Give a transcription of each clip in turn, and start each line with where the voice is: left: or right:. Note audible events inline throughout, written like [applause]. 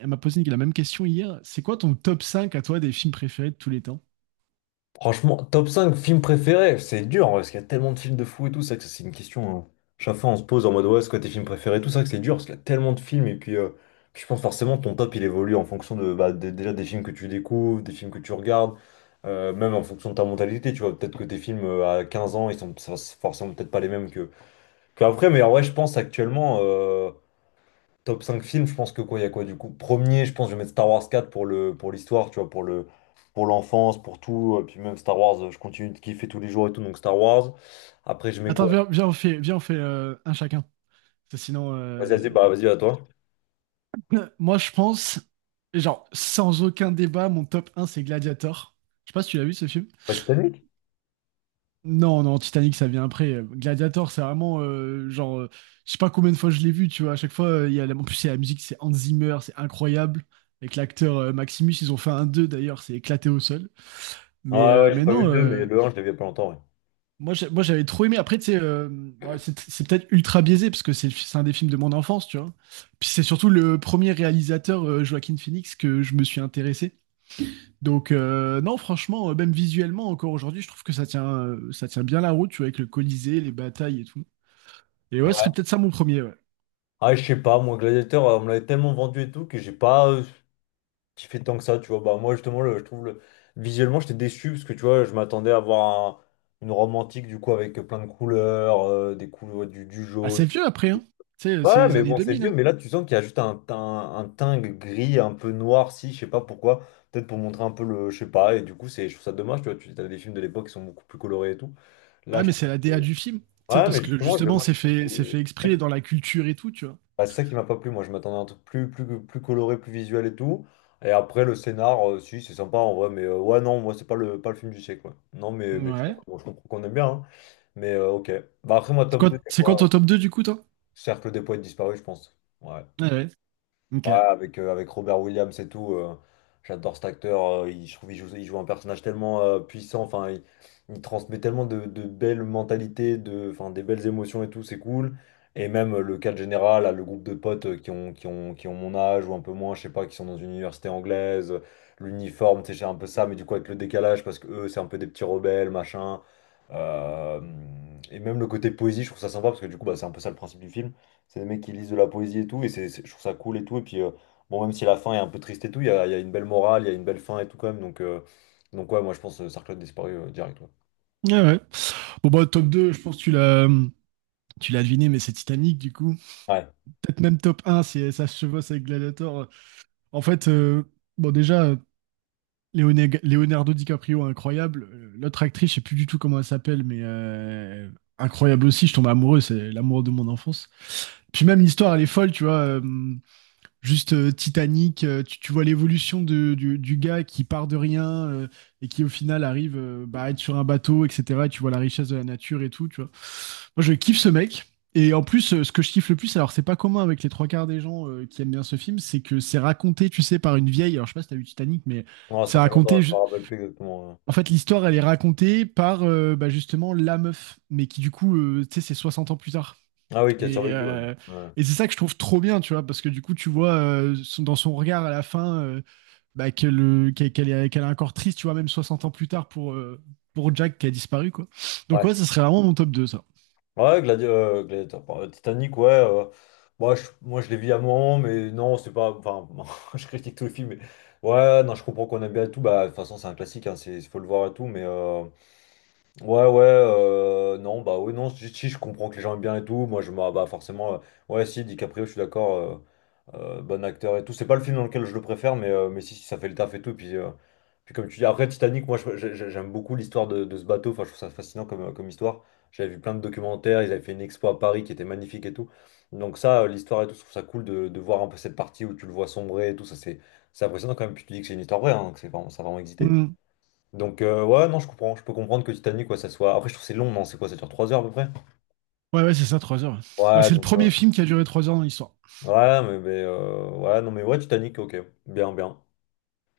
right: Elle m'a posé la même question hier. C'est quoi ton top 5 à toi des films préférés de tous les temps?
left: Franchement, top 5 films préférés, c'est dur en vrai, parce qu'il y a tellement de films de fou et tout, ça que ça c'est une question, hein. Chaque fois on se pose en mode ouais, c'est quoi tes films préférés, tout ça que c'est dur, parce qu'il y a tellement de films, et puis je pense forcément ton top il évolue en fonction de déjà des films que tu découvres, des films que tu regardes, même en fonction de ta mentalité, tu vois, peut-être que tes films à 15 ans, c'est forcément peut-être pas les mêmes que après, mais en vrai je pense actuellement. Top 5 films, je pense que quoi, il y a quoi du coup? Premier, je pense que je vais mettre Star Wars quatre pour le, pour l'histoire, tu vois, pour le, pour l'enfance, pour tout. Puis même Star Wars, je continue de kiffer tous les jours et tout, donc Star Wars. Après, je mets
right: Attends,
left: quoi?
right: viens, on fait, viens, on fait un chacun. Parce que sinon,
left: Vas-y, vas-y, bah vas-y, à toi.
right: [laughs] moi je pense, genre, sans aucun débat, mon top 1 c'est Gladiator. Je sais pas si tu l'as vu ce film.
left: Pas Titanic?
right: Non, non, Titanic ça vient après. Gladiator, c'est vraiment genre, je sais pas combien de fois je l'ai vu, tu vois. À chaque fois, il y a en plus, c'est la musique, c'est Hans Zimmer, c'est incroyable. Avec l'acteur Maximus, ils ont fait un 2 d'ailleurs, c'est éclaté au sol.
left: Ah ouais, ouais, j'ai
right: Mais
left: pas vu
right: non,
left: le 2, mais le un, je l'ai vu il y a pas longtemps, ouais.
right: Moi, j'ai- moi, j'avais trop aimé. Après, tu sais, bon, c'est peut-être ultra biaisé parce que c'est un des films de mon enfance, tu vois. Puis c'est surtout le premier réalisateur, Joaquin Phoenix, que je me suis intéressé. Donc, non, franchement, même visuellement, encore aujourd'hui, je trouve que ça tient bien la route, tu vois, avec le Colisée, les batailles et tout. Et ouais, ce
left: Ouais.
right: serait peut-être ça mon premier, ouais.
left: Ah, je sais pas, moi, Gladiator, on me l'avait tellement vendu et tout que j'ai pas kiffé tant que ça, tu vois. Bah, moi, justement, le, je trouve le visuellement, j'étais déçu parce que, tu vois, je m'attendais à voir une romantique, du coup. Avec plein de couleurs, des couleurs, du jaune.
right: Assez vieux après, hein. Tu sais,
left: Ouais,
right: c'est
left: ouais,
right: les
left: mais
right: années
left: bon, c'est
right: 2000,
left: vieux,
right: hein.
left: mais là, tu sens qu'il y a juste un teint gris, un peu noir, si je sais pas pourquoi, peut-être pour montrer un peu le, je sais pas, et du coup, c'est, je trouve ça dommage, tu vois, tu as des films de l'époque qui sont beaucoup plus colorés et tout. Là,
right: Ah,
left: je
right: mais c'est la DA du film. Tu sais,
left: Ouais, mais
right: parce que
left: justement,
right: justement,
left: moi,
right: c'est fait, c'est fait
left: c'est ça
right: exprès
left: qui,
right: dans la culture et tout, tu vois.
left: bah, c'est ça qui m'a pas plu, moi, je m'attendais à un truc plus, plus, plus coloré, plus visuel et tout, et après, le scénar, si, c'est sympa en vrai, mais ouais, non, moi, c'est pas le, pas le film du siècle, quoi. Non, mais je
right: Ouais.
left: bon, je comprends qu'on aime bien, hein. Mais ok. Bah, après, moi, top 2, c'est
right: C'est quoi ton
left: quoi?
right: top 2 du coup, toi?
left: Cercle des poètes disparus, je pense. Ouais.
right: Ouais, ouais. Ok.
left: Ouais, avec avec Robert Williams et tout, j'adore cet acteur. Il, je trouve qu'il joue, il joue un personnage tellement puissant. Enfin, il transmet tellement de belles mentalités, de, enfin, des belles émotions et tout, c'est cool. Et même le cadre général, là, le groupe de potes qui ont, qui ont, qui ont mon âge ou un peu moins, je sais pas, qui sont dans une université anglaise, l'uniforme, c'est un peu ça, mais du coup avec le décalage, parce que eux, c'est un peu des petits rebelles, machin. Euh, et même le côté poésie, je trouve ça sympa, parce que du coup, bah, c'est un peu ça le principe du film. C'est des mecs qui lisent de la poésie et tout, et c'est, je trouve ça cool et tout. Et puis, bon, même si la fin est un peu triste et tout, il y a une belle morale, il y a une belle fin et tout quand même. Donc, ouais, moi je pense Sarclot disparu direct. Ouais.
right: Ah ouais. Bon, bah, top 2 je pense que tu l'as. Tu l'as deviné, mais c'est Titanic, du coup.
left: Ouais.
right: Peut-être même top un si ça se chevauche avec Gladiator. En fait, bon, déjà, Leonardo DiCaprio, incroyable. L'autre actrice, je sais plus du tout comment elle s'appelle, mais incroyable aussi. Je tombe amoureux, c'est l'amour de mon enfance. Puis même l'histoire, elle est folle, tu vois. Juste titanique. Tu vois l'évolution du gars qui part de rien et qui au final arrive bah, à être sur un bateau, etc. Et tu vois la richesse de la nature et tout, tu vois. Moi, je kiffe ce mec. Et en plus, ce que je kiffe le plus, alors c'est pas commun avec les trois quarts des gens qui aiment bien ce film, c'est que c'est raconté, tu sais, par une vieille. Alors je sais pas si t'as vu Titanic, mais
left: Non,
right: c'est
left: ça fait longtemps,
right: raconté.
left: je
right: je-
left: me rappelle plus exactement.
right: en fait, l'histoire, elle est racontée par bah, justement la meuf, mais qui du coup, tu sais, c'est 60 ans plus tard.
left: Ah oui, qui a
right: Et,
left: survécu, ouais.
right: euh,
left: Ouais,
right: et c'est ça que je trouve trop bien, tu vois, parce que du coup, tu vois dans son regard à la fin bah, qu'elle est encore triste, tu vois, même 60 ans plus tard pour Jack qui a disparu, quoi. Donc
left: ouais.
right: ouais, ça serait vraiment mon top deux, ça.
left: Ouais, Gladiateur. Bon, Titanic, ouais. Moi, je, moi, je l'ai vu à un moment, mais non, c'est pas. Enfin, [laughs] je critique tout le film, mais ouais, non, je comprends qu'on aime bien et tout. Bah, de toute façon, c'est un classique, hein, c'est, faut le voir et tout, mais. Ouais, ouais, non, bah oui, non, si, si, je comprends que les gens aiment bien et tout, moi je me, bah forcément, ouais, si, DiCaprio, je suis d'accord, bon acteur et tout, c'est pas le film dans lequel je le préfère, mais si, si, ça fait le taf et tout, puis comme tu dis, après Titanic, moi je- j'ai- j'aime beaucoup l'histoire de ce bateau, enfin je trouve ça fascinant comme, comme histoire, j'avais vu plein de documentaires, ils avaient fait une expo à Paris qui était magnifique et tout, donc ça, l'histoire et tout, je trouve ça cool de voir un peu cette partie où tu le vois sombrer et tout, ça c'est impressionnant quand même, puis tu dis que c'est une histoire vraie, hein, que c'est vraiment, ça a vraiment existé.
right: Mm.
left: Donc, ouais, non, je comprends. Je peux comprendre que Titanic, quoi, ça soit. Après, je trouve que c'est long, non? C'est quoi? Ça dure 3 heures à peu près?
right: Ouais, ouais, c'est ça, 3 heures. Bah,
left: Ouais,
right: c'est le
left: donc.
right: premier film qui a duré 3 heures dans l'histoire.
left: Ouais, mais. Ouais, non, mais ouais, Titanic, ok. Bien, bien.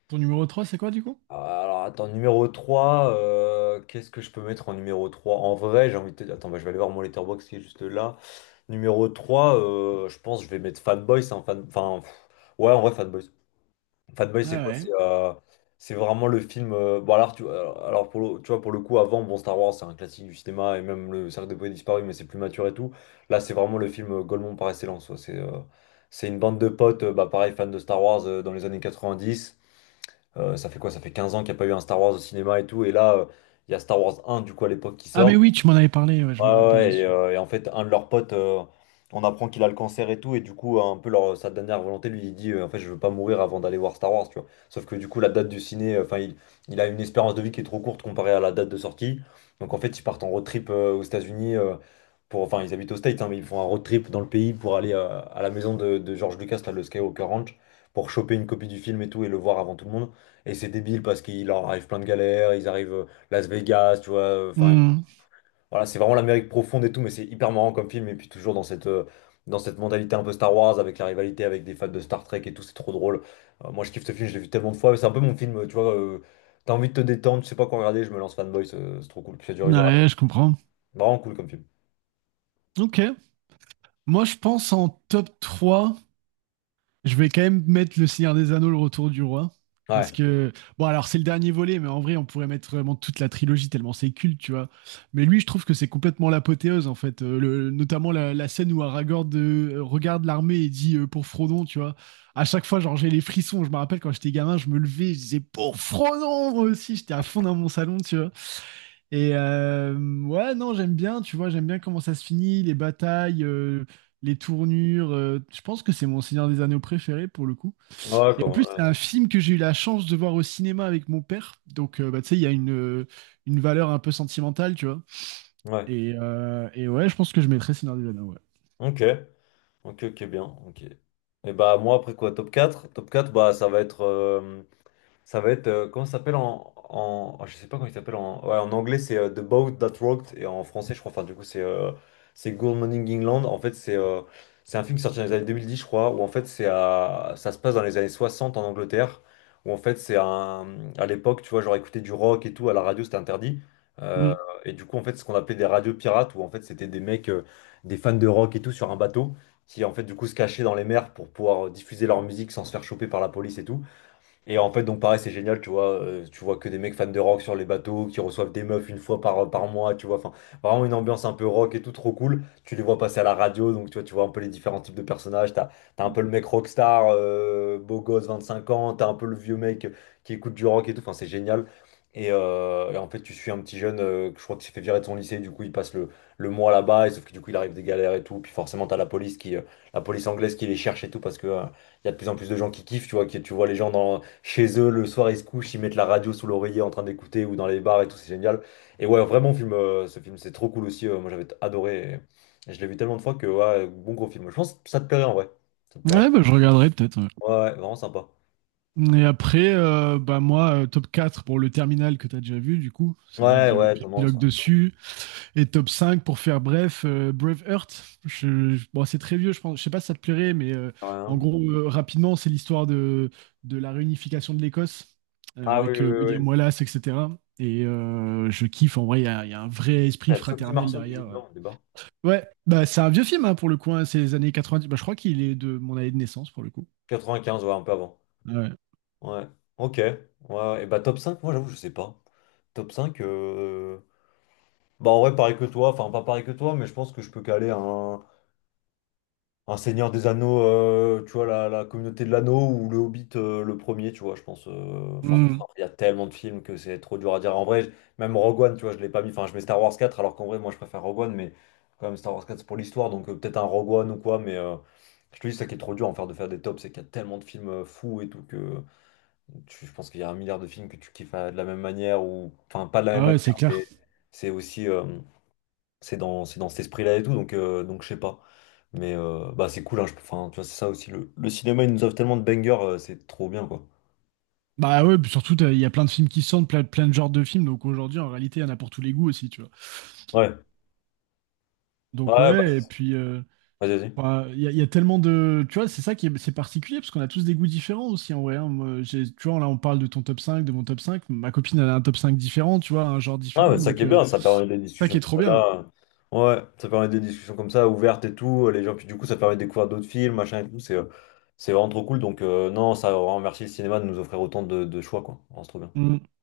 right: Ton numéro 3, c'est quoi, du coup?
left: Alors, attends, numéro 3 qu'est-ce que je peux mettre en numéro trois? En vrai, j'ai envie de te dire. Attends, bah, je vais aller voir mon letterbox qui est juste là. Numéro 3 je pense que je vais mettre Fanboys, hein, ouais, en vrai, Fanboys. Fatboy, c'est
right: Ah
left: quoi?
right: ouais.
left: C'est vraiment le film. Bon, alors, pour le, tu vois, pour le coup, avant, bon, Star Wars, c'est un classique du cinéma, et même le Cercle des Poètes Disparus, mais c'est plus mature et tout. Là, c'est vraiment le film Golemont par excellence, quoi. C'est une bande de potes, bah, pareil, fans de Star Wars dans les années 90. Ça fait quoi? Ça fait 15 ans qu'il n'y a pas eu un Star Wars au cinéma et tout. Et là, il y a Star Wars 1, du coup, à l'époque, qui
right: Ah mais
left: sort.
right: oui, tu m'en avais parlé, ouais, je
left: Ouais,
right: me
left: ouais,
right: rappelle de
left: ouais,
right: ce
left: et,
right: film.
left: euh, et en fait, un de leurs potes, on apprend qu'il a le cancer et tout, et du coup, un peu leur, sa dernière volonté, lui, il dit, en fait, je veux pas mourir avant d'aller voir Star Wars, tu vois. Sauf que du coup, la date du ciné, enfin, il a une espérance de vie qui est trop courte comparée à la date de sortie. Donc, en fait, ils partent en road trip aux États-Unis, pour, enfin, ils habitent aux States, hein, mais ils font un road trip dans le pays pour aller à la maison de George Lucas, là, le Skywalker Ranch, pour choper une copie du film et tout, et le voir avant tout le monde. Et c'est débile parce qu'il leur arrive plein de galères, ils arrivent Las Vegas, tu vois, enfin,
right: Mm.
left: voilà, c'est vraiment l'Amérique profonde et tout, mais c'est hyper marrant comme film. Et puis toujours dans cette, dans cette mentalité un peu Star Wars, avec la rivalité avec des fans de Star Trek et tout, c'est trop drôle. Moi, je kiffe ce film, je l'ai vu tellement de fois. C'est un peu mon film, tu vois. T'as envie de te détendre, tu sais pas quoi regarder, je me lance Fanboy, c'est trop cool. Puis ça dure une heure.
right: Ouais, je comprends.
left: Vraiment cool comme film.
right: Ok. Moi, je pense en top 3. Je vais quand même mettre Le Seigneur des Anneaux, Le Retour du Roi. Parce
left: Ouais.
right: que, bon, alors c'est le dernier volet, mais en vrai, on pourrait mettre vraiment toute la trilogie tellement c'est culte, tu vois. Mais lui, je trouve que c'est complètement l'apothéose, en fait. Notamment la, la scène où Aragorn regarde l'armée et dit pour Frodon, tu vois. À chaque fois, genre, j'ai les frissons. Je me rappelle quand j'étais gamin, je me levais, je disais pour Frodon, moi aussi. J'étais à fond dans mon salon, tu vois. Et euh, ouais, non, j'aime bien, tu vois, j'aime bien comment ça se finit, les batailles, les tournures. Je pense que c'est mon Seigneur des Anneaux préféré pour le coup.
left: Ouais,
right: Et en plus, c'est un
left: ouais.
right: film que j'ai eu la chance de voir au cinéma avec mon père. Donc, bah, tu sais, il y a une valeur un peu sentimentale, tu vois.
left: Ouais.
right: Et ouais, je pense que je mettrais Seigneur des Anneaux, ouais.
left: Ok. Ok, ok, bien. Ok. Et bah, moi, après quoi, top quatre. Top 4 bah, ça va être. Ça va être, comment ça s'appelle en, en, ah, je sais pas comment il s'appelle en, ouais, en anglais c'est The Boat That Rocked et en français je crois, enfin du coup c'est Good Morning England. En fait c'est un film qui est sorti dans les années 2010 je crois, où en fait c'est à, ça se passe dans les années 60 en Angleterre, où en fait c'est un, à l'époque tu vois genre écouter du rock et tout à la radio c'était interdit. Euh,
right: Mm.
left: et du coup en fait ce qu'on appelait des radios pirates, où en fait c'était des mecs, des fans de rock et tout sur un bateau, qui en fait du coup se cachaient dans les mers pour pouvoir diffuser leur musique sans se faire choper par la police et tout. Et en fait, donc pareil, c'est génial, tu vois que des mecs fans de rock sur les bateaux, qui reçoivent des meufs une fois par, par mois, tu vois, enfin, vraiment une ambiance un peu rock et tout, trop cool. Tu les vois passer à la radio, donc tu vois un peu les différents types de personnages, t'as, t'as un peu le mec rockstar, beau gosse, 25 ans, t'as un peu le vieux mec qui écoute du rock et tout, enfin, c'est génial. Et en fait, tu suis un petit jeune, que je crois qu'il s'est fait virer de son lycée, du coup, il passe le mois là-bas, et sauf que du coup, il arrive des galères et tout, puis forcément, t'as la police qui, la police anglaise qui les cherche et tout, parce que, il y a de plus en plus de gens qui kiffent, tu vois, qui, tu vois les gens dans chez eux le soir, ils se couchent, ils mettent la radio sous l'oreiller en train d'écouter ou dans les bars et tout, c'est génial. Et ouais, vraiment, ce film, c'est trop cool aussi. Moi, j'avais adoré. Et je l'ai vu tellement de fois que, ouais, bon gros film. Je pense que ça te plairait en vrai. Ça te plairait.
right: Ouais, bah, je regarderai peut-être.
left: Ouais, ouais, vraiment sympa.
right: Ouais. Et après, bah, moi, top 4 pour le terminal que tu as déjà vu, du coup. C'est vrai
left: Ouais,
right: que
left: ouais, Tom Hanks,
right: j'épilogue
left: ouais.
right: dessus. Et top 5 pour faire bref, Braveheart. Bon, c'est très vieux, je pense. Je sais pas si ça te plairait, mais en
left: Rien.
right: gros, rapidement, c'est l'histoire de la réunification de l'Écosse
left: Ah oui,
right: avec
left: oui,
right: William
left: oui.
right: Wallace, etc. Et je kiffe. En vrai, il y a un vrai
left: Il
right: esprit
left: y a Sophie
right: fraternel
left: Marceau qui joue
right: derrière.
left: dedans au débat.
right: Ouais, bah, c'est un vieux film hein, pour le coup. Hein, c'est les années 90. Bah, je crois qu'il est de mon année de naissance pour le coup.
left: 95, ouais, un peu avant.
right: Ah ouais.
left: Ouais. Ok. Ouais. Ouais. Et bah top 5 moi j'avoue, je sais pas. Top 5 bah en vrai, pareil que toi, enfin pas pareil que toi, mais je pense que je peux caler un. Un Seigneur des Anneaux, tu vois, la communauté de l'anneau ou le Hobbit, le premier, tu vois, je pense. Enfin, de toute
right: Mm.
left: façon, il y a tellement de films que c'est trop dur à dire. En vrai, même Rogue One, tu vois, je l'ai pas mis. Enfin, je mets Star Wars quatre alors qu'en vrai, moi, je préfère Rogue One, mais quand même, Star Wars quatre c'est pour l'histoire, donc peut-être un Rogue One ou quoi, mais je te dis, c'est ça qui est trop dur en faire de faire des tops, c'est qu'il y a tellement de films fous et tout que je pense qu'il y a un milliard de films que tu kiffes de la même manière, ou enfin, pas de la même
right: Ah ouais, c'est
left: manière,
right: clair.
left: mais c'est aussi. C'est dans, c'est dans cet esprit-là et tout, donc je sais pas. Mais bah, c'est cool, hein, enfin, tu vois, c'est ça aussi. Le cinéma, il nous offre tellement de bangers, c'est trop bien, quoi.
right: Bah ouais, puis surtout, il y a plein de films qui sortent, plein, plein de genres de films. Donc aujourd'hui, en réalité, il y en a pour tous les goûts aussi, tu vois.
left: Ouais, ouais,
right: Donc
left: bah,
right: ouais, et puis. euh,
left: vas-y, vas-y.
right: Enfin, Il y, a il y a tellement de. Tu vois, c'est ça qui est, c'est particulier, parce qu'on a tous des goûts différents aussi en vrai. Hein. Moi, j'ai, tu vois, là, on parle de ton top 5 de mon top cinq. Ma copine, elle a un top 5 différent, tu vois, un genre
left: Ah, bah,
right: différent.
left: ça qui
right: Donc,
left: est bien, ça permet des
right: ça qui
left: discussions
right: est
left: comme
right: trop
left: ça,
right: bien.
left: là. Ouais, ça permet des discussions comme ça, ouvertes et tout. Les gens, puis du coup, ça permet de découvrir d'autres films, machin et tout. C'est vraiment trop cool. Donc, non, ça, on remercie le cinéma de nous offrir autant de choix, quoi. Vraiment, c'est trop bien.
right: Mm.